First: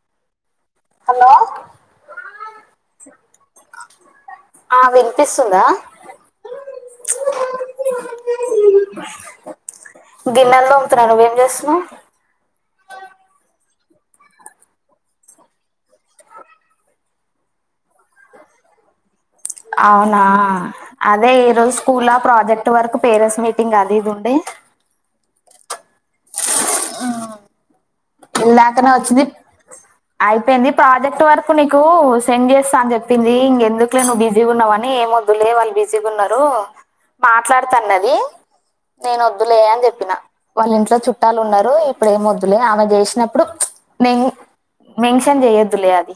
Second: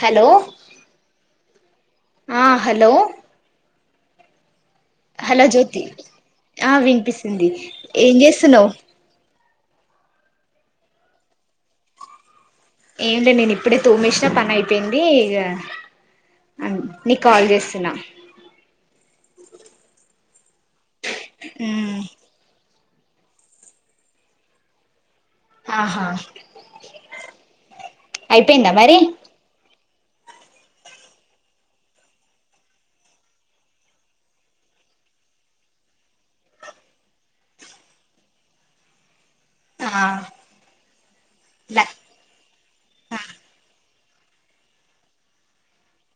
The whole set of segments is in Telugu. హలో హలో ఆ హలో ఆ హలో వినిపిస్తుందా జ్యోతి ఆ వినిపిస్తుంది ఏం చేస్తున్నావ్ గిన్నెలు తొమ్తున్నా నువ్వేం చేస్తున్నావ్ ఏమి లే నేను ఇప్పుడే తోమేసినా పని అయిపోయింది ఇగ అ నీకు కాల్ చేస్తున్నా అవునా అదే ఈ రోజు మ్ స్కూల్ లో ప్రాజెక్ట్ జెక్ట్వరకు పేరెట్స్ మీటింగ్ అది ఇది ఉండే ఆహా అయిపోయిందా ఇందాకనే మరి వచ్చింది అయిపోయింది ప్రాజెక్ట్ వరకు నీకు సెండ్ చేస్తా అని చెప్పింది ఇంగదుకులే ను్వు బిజీగా ఉన్నావు అని ఎంద్దులే వాళ్ళు బిజీ గ ఉన్నారు మాట్లాడుతన్నది నేను వద్ వద్లే అని ఆ చెప్పిన వాళ్ళ ఇంట్లో చుట్టాలు ఉన్నారు ల ఇప్పుడు ఏం వొద్దులే ఆమె చేస్ నేమ్ మెన్షన్ చెయదులే అది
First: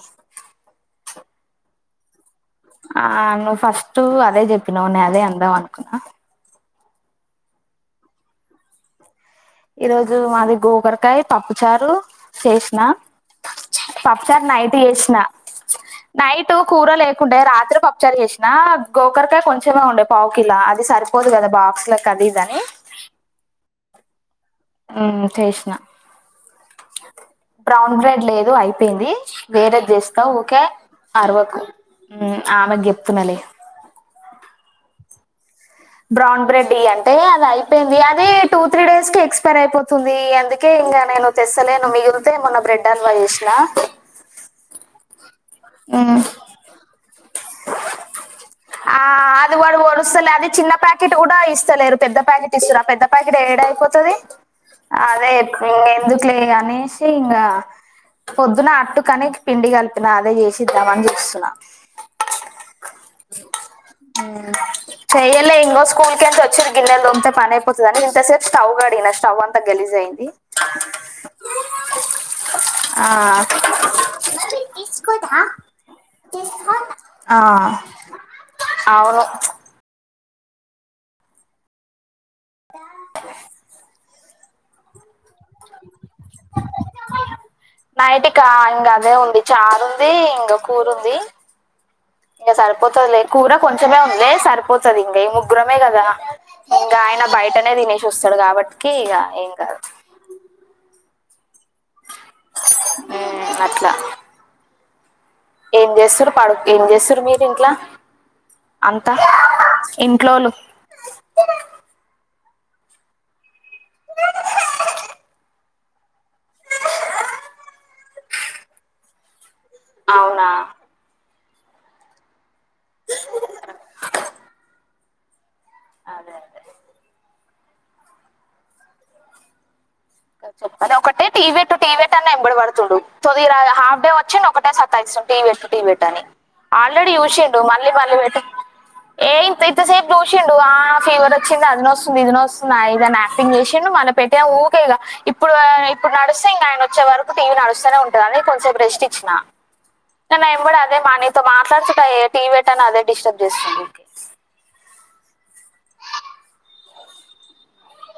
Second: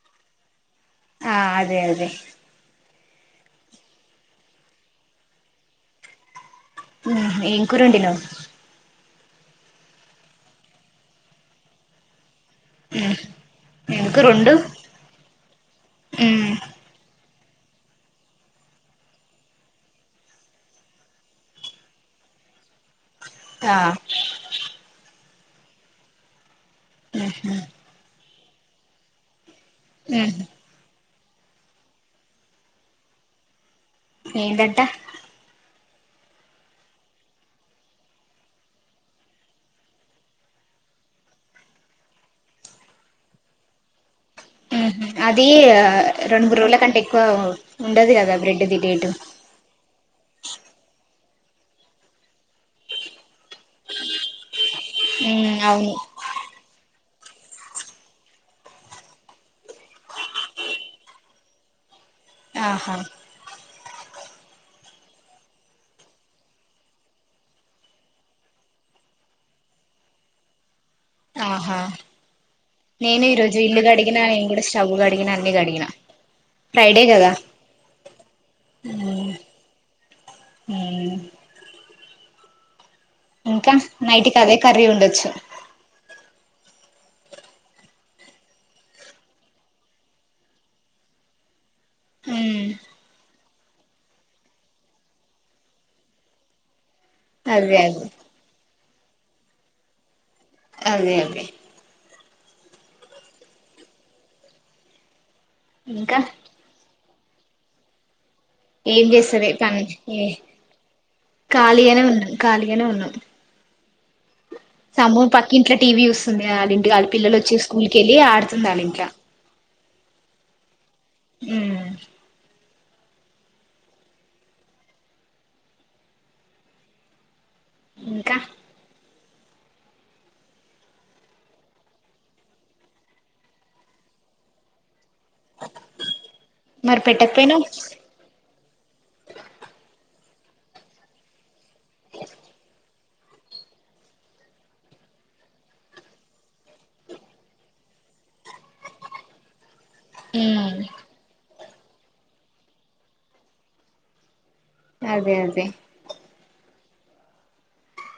ఆ అదే అదే ఆ నువ్వు ఫస్ట్ అదే చెప్పినావు నే అదే అందం అనుకున్నా హ్మ్ ఏం కూర వండినావు ఈ రోజు మాది గోకరకాయ పప్పుచారు చేసిన ఏం కూర పప్పుచారు వండు నైట్ చేసిన నైట్ కూర లే ఉండే రాత్రే పప్పుచారు చేసినా గోకరకాయ కొంచెమే ఉండే పావుకిలా అది సరిపోదు కదా బాక్స్ కలి దని ఆ హ్మ్ చేసిన మ్ బ్రౌన్ బ్రెడ్ లేదు అయిపోయింది వేరేది చేస్తా ఉరికే అరవకు ఆమెకు చెప్తునాలె ఏంటంట బ్రౌన్ బ్రెడ్ ఈ అంటే అది అయిపోయింది అదే టూ త్రీ డేస్ కి ఎక్స్పైర్ అయిపోతుంది ఎందుకే ఇంగ నేను తెసలేను మిగిలితే మొన్న బ్రెడ్ హ ల్వా చేసినా హ్మ్ హు అది రెండు మూడు రోజుల కంటే ఎక్కువ ఉండదు కదా బ్రెడ్ ది డేటు కొలుస్తలే అది చిన్న ప్యాకెట్ కూడా ఇస్తలేరు పెద్ద ప్యాకెట్ ఇస్తారు పెద్ద ప్యాకెట్ కెట్ ఏడ అయిపోతుది అదే మ్ ఎకు ఇంగ అవును ఎందుకు లే ఇంగ అని ఇంగా పొద్దున అట్టుకని పిండి కలిపిన అదే చేసి చేద్దామని చుస్తున్నా ఆహా ఉమ్ చెయల్లే ఇంగో స్కూల్ క వచ్చిన గిన్నెలు తోమితే పనయిపోతది ఇంత సేపు స్టవ్ కడిగిన స్టవ్ అంతా గలీజ్ అయింది ఆహా నేను ఈరోజు ఇల్లు కడిగినా నేను కూడా స్టవ్ గడిగినాను నీ కడిగిన ఫ్రైడే కదా ఆ, అవును ఉమ్ ఇంకా నైట్ కు అదే కర్రీ ఉండొచ్చు నైటికా ఇంగ అదే ఉంది చారు ఉంది ఇంగ కూరుంది ఇంగ సరిపోతదిలే కూర కొంచెమే ఉంది సరిపోతది ఇంక ముగ్గురమే గదా గాయన బయటనే అదే అదే తినేషొస్సడు కాబట్కీ ఇగ ఏం కాదు అదే అదే ఊమ్ అట్ల ఏం ఇంకా జేస్సురు పడు ఏం జేస్సురు మీరు ఇంట్లా ఏం అంతా చేస్తలె [unintelligible] ఇంట్లోలు ఖాళిగనే ఉన్న కాలిగనే ఉన్నం తమూ పక్కింట్ల టీవీ చూస్సుంది గా ఆళ్ళ ఇంటి గాడ పిల్లలొచ్చి స్కూల్ కెళ్ళీ ఆడుతుంది ఆళ్ళింట్ల అవునా హూ అదే అదే ఇంకా అదే ఒకటే టీ వెట్టు టీ వెట్టని నా ఎంబడి వడుతుండు, తుదిరా హాఫ్ డే వచ్చిండు ఒకటే సత్తాయిస్సున్. టీవ్ వెట్ టీవ్ వెట్టని మరి ఆల్రెడీ చూసిండు పెట్టకపోయినావ్ మళ్ళీ మళ్ళీ వెట్ ఏ ఇంతెంతసేప్ చూసిండు ఆ ఫీవర్ ఒచ్చింది, అది నొస్తుంది, ఇది నొస్తుంది ఆ ఇదని యాక్టింగ్ చేసిండు మళ పెట్టే ఊ. కి ఇగ ఇప్పుడు ఆ ఇప్పుడు నడుస్సే ఇంగ ఆయన వచ్చే వరకు టీవీ నడుస్సనే ఉంటది అది కొంసేప్ ప్రెస్ట్ ఇచ్చిన కాన్ నా ఎంబడి అదే మా నీత మా ట్లాడుతుట్ట ఏ టీ వెట్ అని అదే డిస్టర్బ్ జేస్తుంది అదే అదే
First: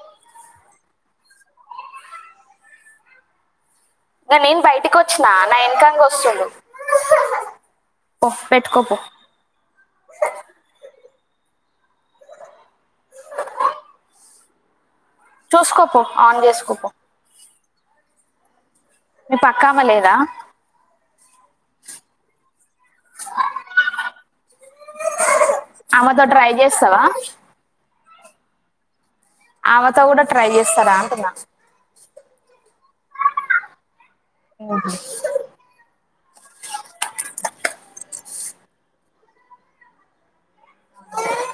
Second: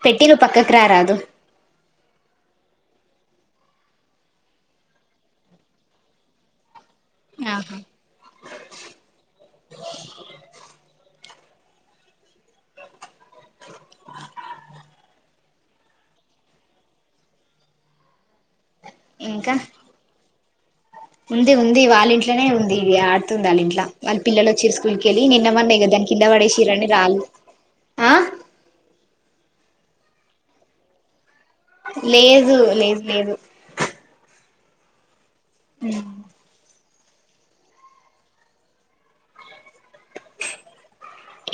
పెట్టి నువ్ పక్కక్ రా రాదు ననేం బయటికొచ్చినా నా ఎనకంగ ఒస్సుండు ఆహా పొ పెట్టుకోపో చూసుకో పో ఆన్ జేసుకో పో మీ ఇంకా పక్కామే లేదా ఉంది ఉంది వాళ్ళింట్లనే ఉంది ఇ ఆడుతుంది ఆళింట్ల వాళ్ పిల్లలు వచ్చి స్కూల్ కెళ్ళి నిన్న మొన్న ఇగ దాన్ ఆమెతో కింద ట్రై వడేసిరని చేస్తావా రాలేదు. ఆ ఆవెతో కూడా ట్రై జేస్సరా అంటున్న లేదు లేదు లేదు ఊహు ఉ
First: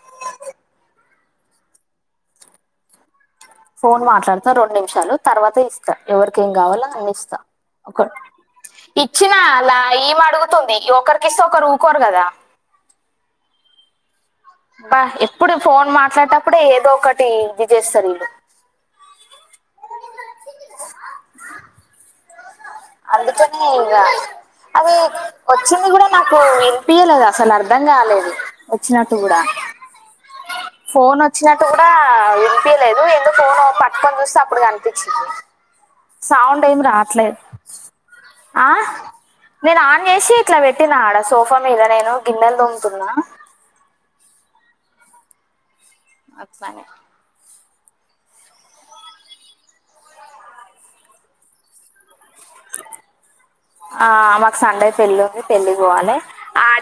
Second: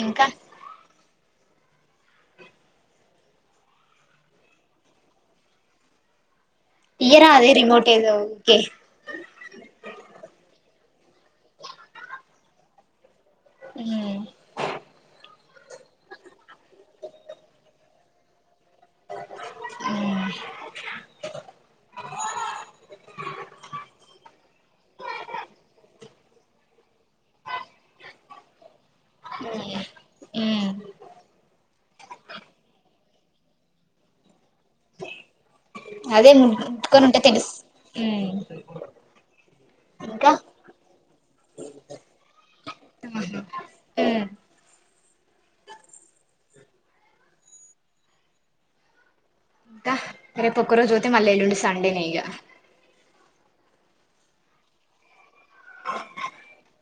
ఇంకా ఫోన్ మాట్లాడుతా రెండు నిమిషాలు తర్వాత ఇస్తా ఎవర్ కేం గావాల్లో ఇయ్యరా అదిస్తా అదే రిమోట్ ఒక ఏదో ఊకే ఇచ్చినా లా ఈమె అడుగుతుంది ఒకరికిస్తే ఒకరు ఊకోరు గదా ఈ బా ఎప్పుడు ఫోన్ మాట్లాటప్పుడే ఏదో ఒకటి ఇది జేస్సర్ వీళ్ళు అ అందుకనే ఇగ అదీ వచ్చింది కూడా నాకు విన్పియలేదు అసల్ అర్ధం గాలేదు ఒచ్చినట్టు గూడా మ్మ్ ఫోన్ ఒచ్చినట్టు గూడా ఆ విన్పియలేదు ఎందు ఫోను పట్కోన్ చూస్సే ఇప్పుడు కన్పిచ్చి సౌండ్ ఏం రాట్లే ఊ నేను ఆన్ చేసి ఇట్ల వెట్టిన ఆడ సోఫా మీద నేను గిన్నెల్ దోమ్తున్నా [unintelligible] ఒక్ సా [inaudible] క రేప్ ఒక్కరోజు వోతే మళ్లీ ఎల్లుండి సండేనే ఇగ ఆ మాక్ సండే పెళ్ళుంది పెళ్ళి వోవాలే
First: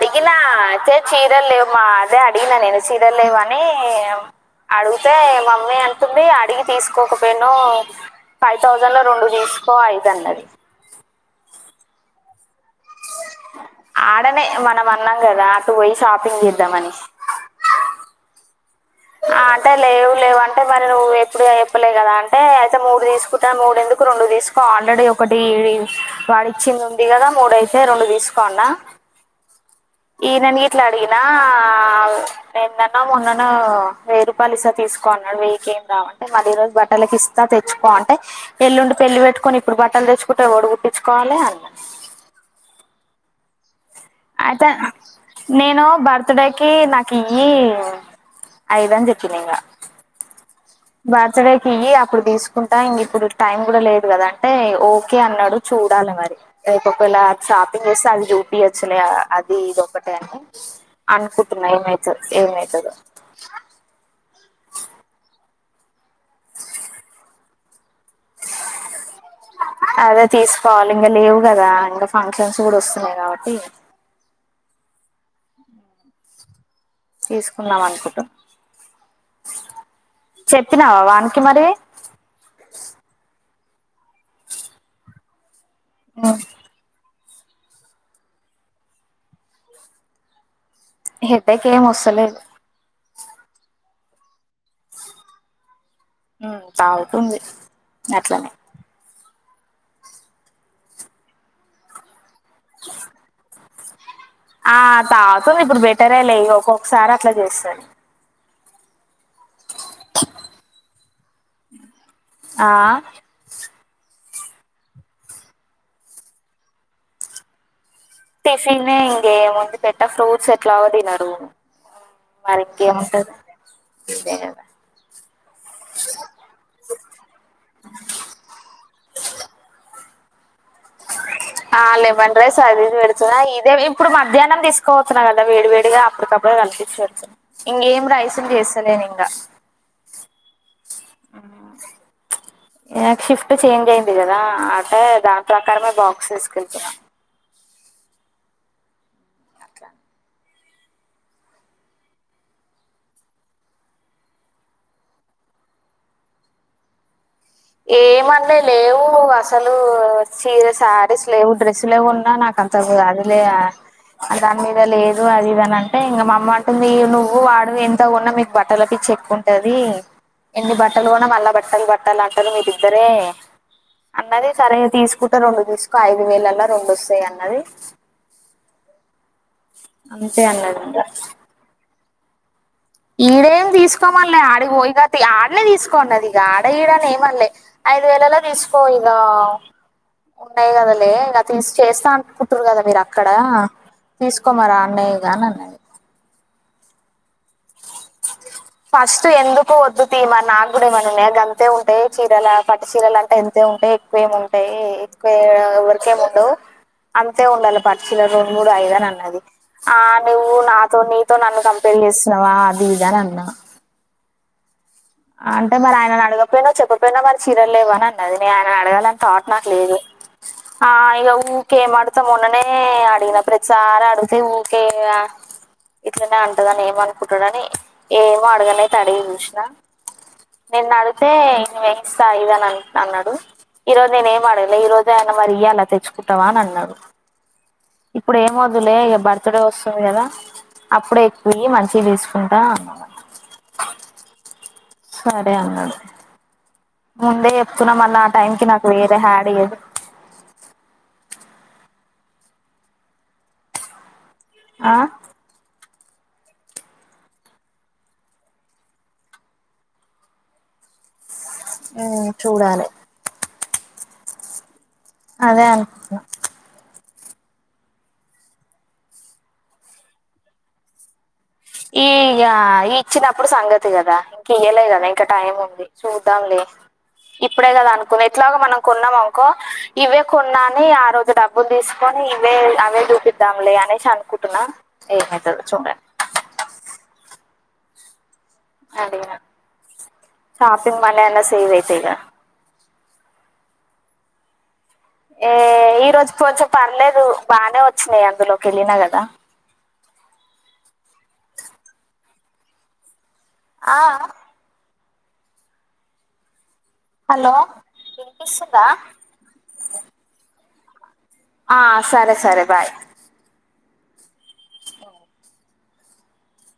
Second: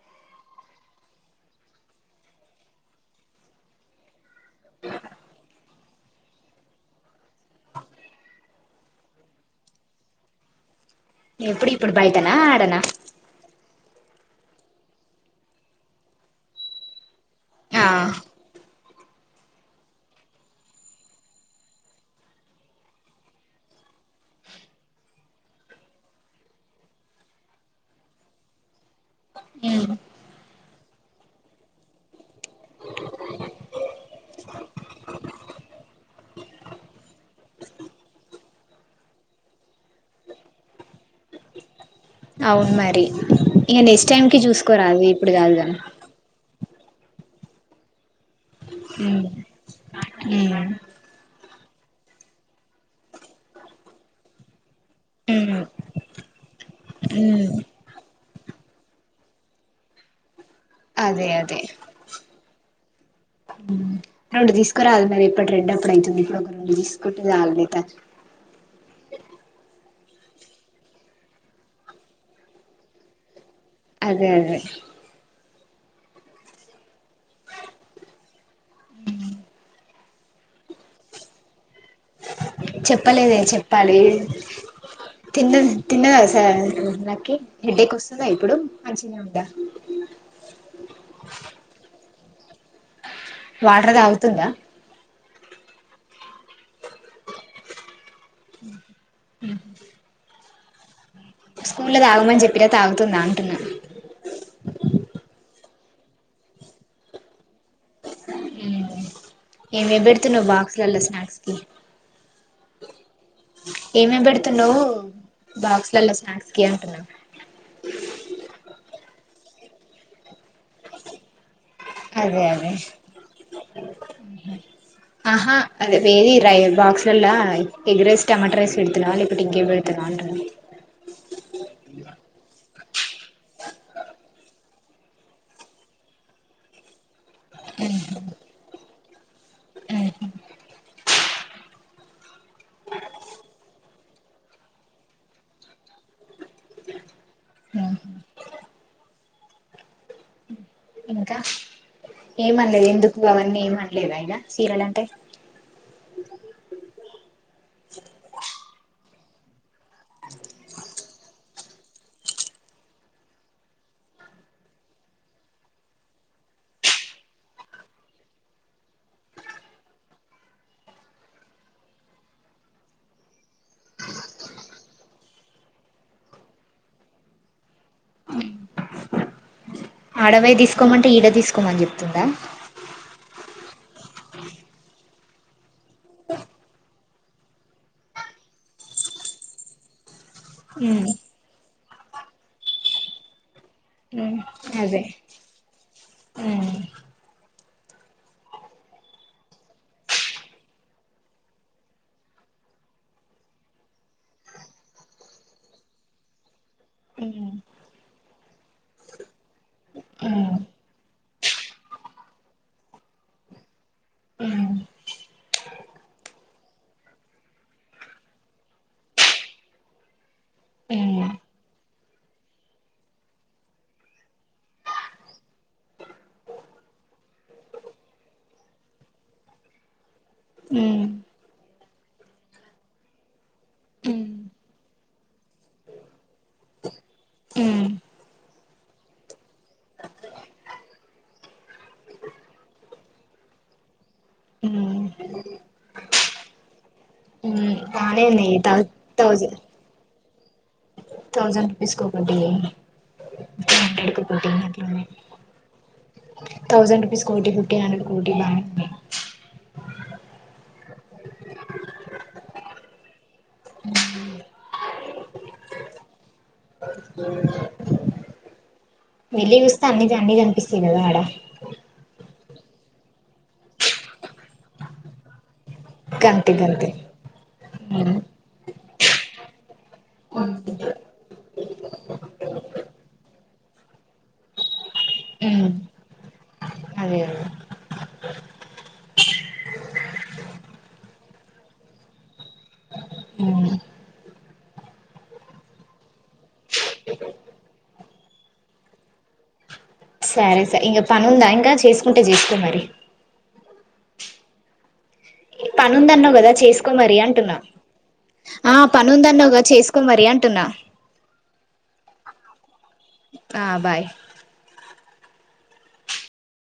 డిగినా చే చీరలు లేవుమా అదే అడిగిన నేను చీరల్ లేవనీ అడుగుతే మమ్మీ అన్ టుంది అడిగి తీసుకోకపోయినా ఫైవ్ థౌజండ్ లో రెండు తీసుకో అయితే అన్నది. ఎప్పుడు ఇప్పుడు బయటనా ఆడనా ఆడనే మనం అన్నామ్ గదా అటు పోయి షాపింగ్ చేద్దాం అని. ఆ [inaudible] అంటే లేవు లేవు అంటే మరి నువ్వు ఎప్పుడు చెప్పలే కదా అంటే అయితే మూడు తీసుకుంటా మూడు ఎందుకు రెండు తీస్ స్కో ఆల్రెడీ ఒకటి ఇవి వాడు ఇచ్చింది ఉంది కదా మూడుయితే రెండు తీసుకో అన్నా. [inaudible] ఈనని ఇట్లా అడిగినా నిన్నన్నో మొన్నన్నో వెయ్యి రూపాయలు ఇస్తా తీసుకో అన్నాడు, వెయ్యికే రావ్ అంటే మరి ఈ రోజు బట్టలకి ఇస్తా తెచ్చుకో అంటే ఎల్లుండ్ పెళ్లి పెట్టుకొని ఇప్పుడు బట్టలు తెచ్చుకుంటే ఎవడు కుట్టించుకోవాలే అన్నా. అవును మరి ఇగ నెక్స్ట్ టైమ్ కి చూసుకోరాదు ఇప్పుడు కాదుగాని. కి నాకి ఇ ఐదని మ్మ్ చెప్పింది ఇంగా మ్మ్ బర్త్డేకియి అప్పుడు తీసుకుంటా ఇంగ్ ఇప్పుడు టైం కూడా లేదు కదా అంటే ఓకే అన్నాడు మ్మ్ చూ చూడాల మరి రేపు ఒక వేళ ఉమ్ షాపింగ్ వస్తే అది చూపియచ్చలే అది ఇది ఒకటే అని. అదే అదే అనుకుంటున్నా ఏమైతు ఏమైతదో రెండు తీసుకురాలి మరి ఇప్పుటి రెండు అప్పుడు అయితుంది ఇప్పుడు ఒక రెండు తీసుకుంటే చాలు నీతా. [inaudible] అదే తీసుకోవాలి ఇంగా లేవు కదా ఇంకా ఫంక్షన్స్ కూడా వస్తున్నాయి కాబట్టి. అదే అదే తీసుకుందామనుకుంటా చెప్పినావా వానికి మరి చెప్పలేదే చెప్పాలి తిన్ద్ తిన్నదా సార్ [unintelligible] కి హెడేక్ వస్తుందా ఇప్పుడు మంచిగనే ఉందా. హెడేక్ ఏం వస్తలేద్ వాటర్ తాగుతుందా ఉ తాగుతుంది అట్లానే ఉహు స్కూల్లో తాగమని చెప్పిన తాగుతుందా అంటున్నా. ఆ తాగుతుంది ఇప్పుడు బెటరే లే ఒక్కొక్కసారి అట్లా చేస్తాది. ఏవేవి పెడుతున్నావ్ బాక్స్లలో స్నాక్స్ కి ఆ ఏమేమ్ పెడుతున్నావ్ బాక్స్లలో స్నాక్స్ కి అంటున్నా. టిఫినే ఇంగేముంది పెట్ట ఫ్రూట్స్ ఎట్లాగో తినరు ఆ అదే మరి అదే ఇంకేముంటది [inaudible] అదే కదా ఆహా అదే వేరి రై బాక్స్లలా ఎగ్ ఎగ్ రైస్ టమాటా రైస్ పెడుతున్నావా లేకపోతే ఇంకేం పెడత అంటున్నా ఆ లెమన్ రైస్ అది పెడుతున్నా ఇదే ఇప్పుడు మధ్యాహ్నం తీసుకోవతున్నా కదా వేడి వేడిగా అప్పటికప్పుడే కల్పించి పెడుతున్న. ఇంకేం రైస్లు చేస్తలేను ఇంగా ఉహు ఆ నాకు షిఫ్ట్ చేంజ్ అయింది కదా అంటే దాని ప్రకారమే బాక్స్ తీసుకెళ్తున్న. ఉహు అట్లా ఇంకా ఏమనలేదు ఎందుకు అవన్నీ ఏమనలేదా ఇగ చీరలు అంటే. [inaudible] ఏమనిలే లేవు అసలు చీర సా స్లువు డ్రెస్సులే కొన్నా నాకు అంత అదిలే దాని మీద లేదు అది ఇద అని అంటే ఇంకా అమ్మ అంటే మీ నువ్వు వాడు ఎంత ఉన్నా మీకు బట్టల పిచ్చి చెక్ ఉంటది ఎన్ని బట్టలు కోన్నా మళ్ళా బట్టలు బట్టాల అంటారు మీరిద్దరే అన్నాది సరే తీసుకుంటే రెండు తీసుకో ఐదు వేలలా రెండు వస్తాయి అన్నాది ఆడ వోయి అన్నది తీసుకోమంటే ఈడ తీసుకోమని చెప్తుందా ఈడేమి తీసుకోమనలే ఆడ పోయినక ఆడనే తీసుకోన్నది ఇగా ఆడ ఈడని ఏమన్నాలే ఐదు వేలలో తీసుకో‌‌ ఇగా ఉన్నాయి గదా లేక తీసి చేస్తా అనుకుంటారు కదా మీరు అక్కడ ఉమ్ తీసుకో మరి అదే ఆడనే ఇగా అన్నానా ఉమ్ ఫస్ట్ ఎందుకో వద్దు తీమ నాకు కూడాడేమ గంతే ఉంటాయి చీరలు పట్ చీరలు అంటే ఎంతే ఉంటాయి ఎక్కువేమి ఉంటాయి ఎక్కువ ఎవరకేమి ఉండవు అంతే ఉమ్ ఉండాలి పట్టు చీరలు రెండు మూడు ఐదుని అన్నది ఆ నువ్వు ఉమ్ నాతో నీతో నన్ను కంపేర్ చేస్తున్నావా అది ఇది అన్నది ఉమ్ అంటే మరి ఆయన అడగకపోయినా చెప్పకపోయినా మరి చీరలు లేవా అని అన్నది నేను ఆయనను అడగాలని థాట్ నాకు లేదు ఆ ఇగా ఊకే ఏం అడుగుతావ్ మొన్ననే అడిగిన ప్రతిసారి అడుగితే ఊకే ఇట్లనే అంటదని ఏమ అనుకుంటాడని ఏమో అడగనే అయితే అడిగి చూసినా నిన్న ఉమ్ అడిగితే న వేయిస్తా ఇదని అ అన్నాడు ఈ రోజు నేను ఏం ఆడగలా ఈ రోజు ఆయన మరి ఇయ్య అలా తెచ్చుకుంటావా అని అన్నాడు ఉమ్ ఇప్పుడు ఏమ వద్దులే ఇక బర్త్ డే వస్తుంది గదా అప్పుడే ఎక్కువవి మంచిగా తీసుకుంటా అన్నా ఉమ్ సరే అన్నాడు ముందే ఉమ్ తున్నా మళ్ళ బానే ఆ టైం ఉన్నాయి కి థౌ నాకు వేరే హ్యాడ్ ఇయ్యద్ థౌసండ్ రుపీస్ కోటీ ఫిఫటీన్ హండ్రెడ్ ఆ కోటీ థౌసండ్ రుపీస్ కోటీ ఫిఫటీన్ హండ్రెడ్ కోటీ హ్మ్మ్ చూడాలి అదే అనుకున్నా వెళ్లి చుస్తే అన్ని అన్ని కనిపిస్తదా ఆడా డ ఈ ఇగా ఇచ్చినప్పుడు సంగతి కదా ఇంక ఇయ్యలే గదా ఇంకా టైమ్ ఉంది గంతే చూద్దాంలే గంతే ఇప్పుడే గదా ఉమ్ అనుకుంది ఎట్లాగా మనం కొన్నాం అనుకో ఇవే కొన్నాని ఆ రోజు డబ్బులు తీసుకొని ఇవే అవే చూపిద్దాం లే అనేసి అనుకుంటున్నా ఏమవుతదో ఉమ్ చూడలి అదే అదేగా షాపింగ్ మన్ నానేసి ఈ ది వైతేగా ఏ ఈ రోజు కొంచెం పర్లేదు బానే వచ్చినాయి అందులోకి వెళ్ళినా గదా సరే సర ఇంకా పని ఉందా ఇంకా చేసుకుంటే చేసుకో మరి ఆ పని ఉందన్నావు గదా చేసు కోమరి హలో అంటున్నా ఆ వినిపిస్తుందా పని ఉందన్నగా చేసుకోమరి అంటున్నా ఆ సరే సరే బాయ్ ఆ బాయ్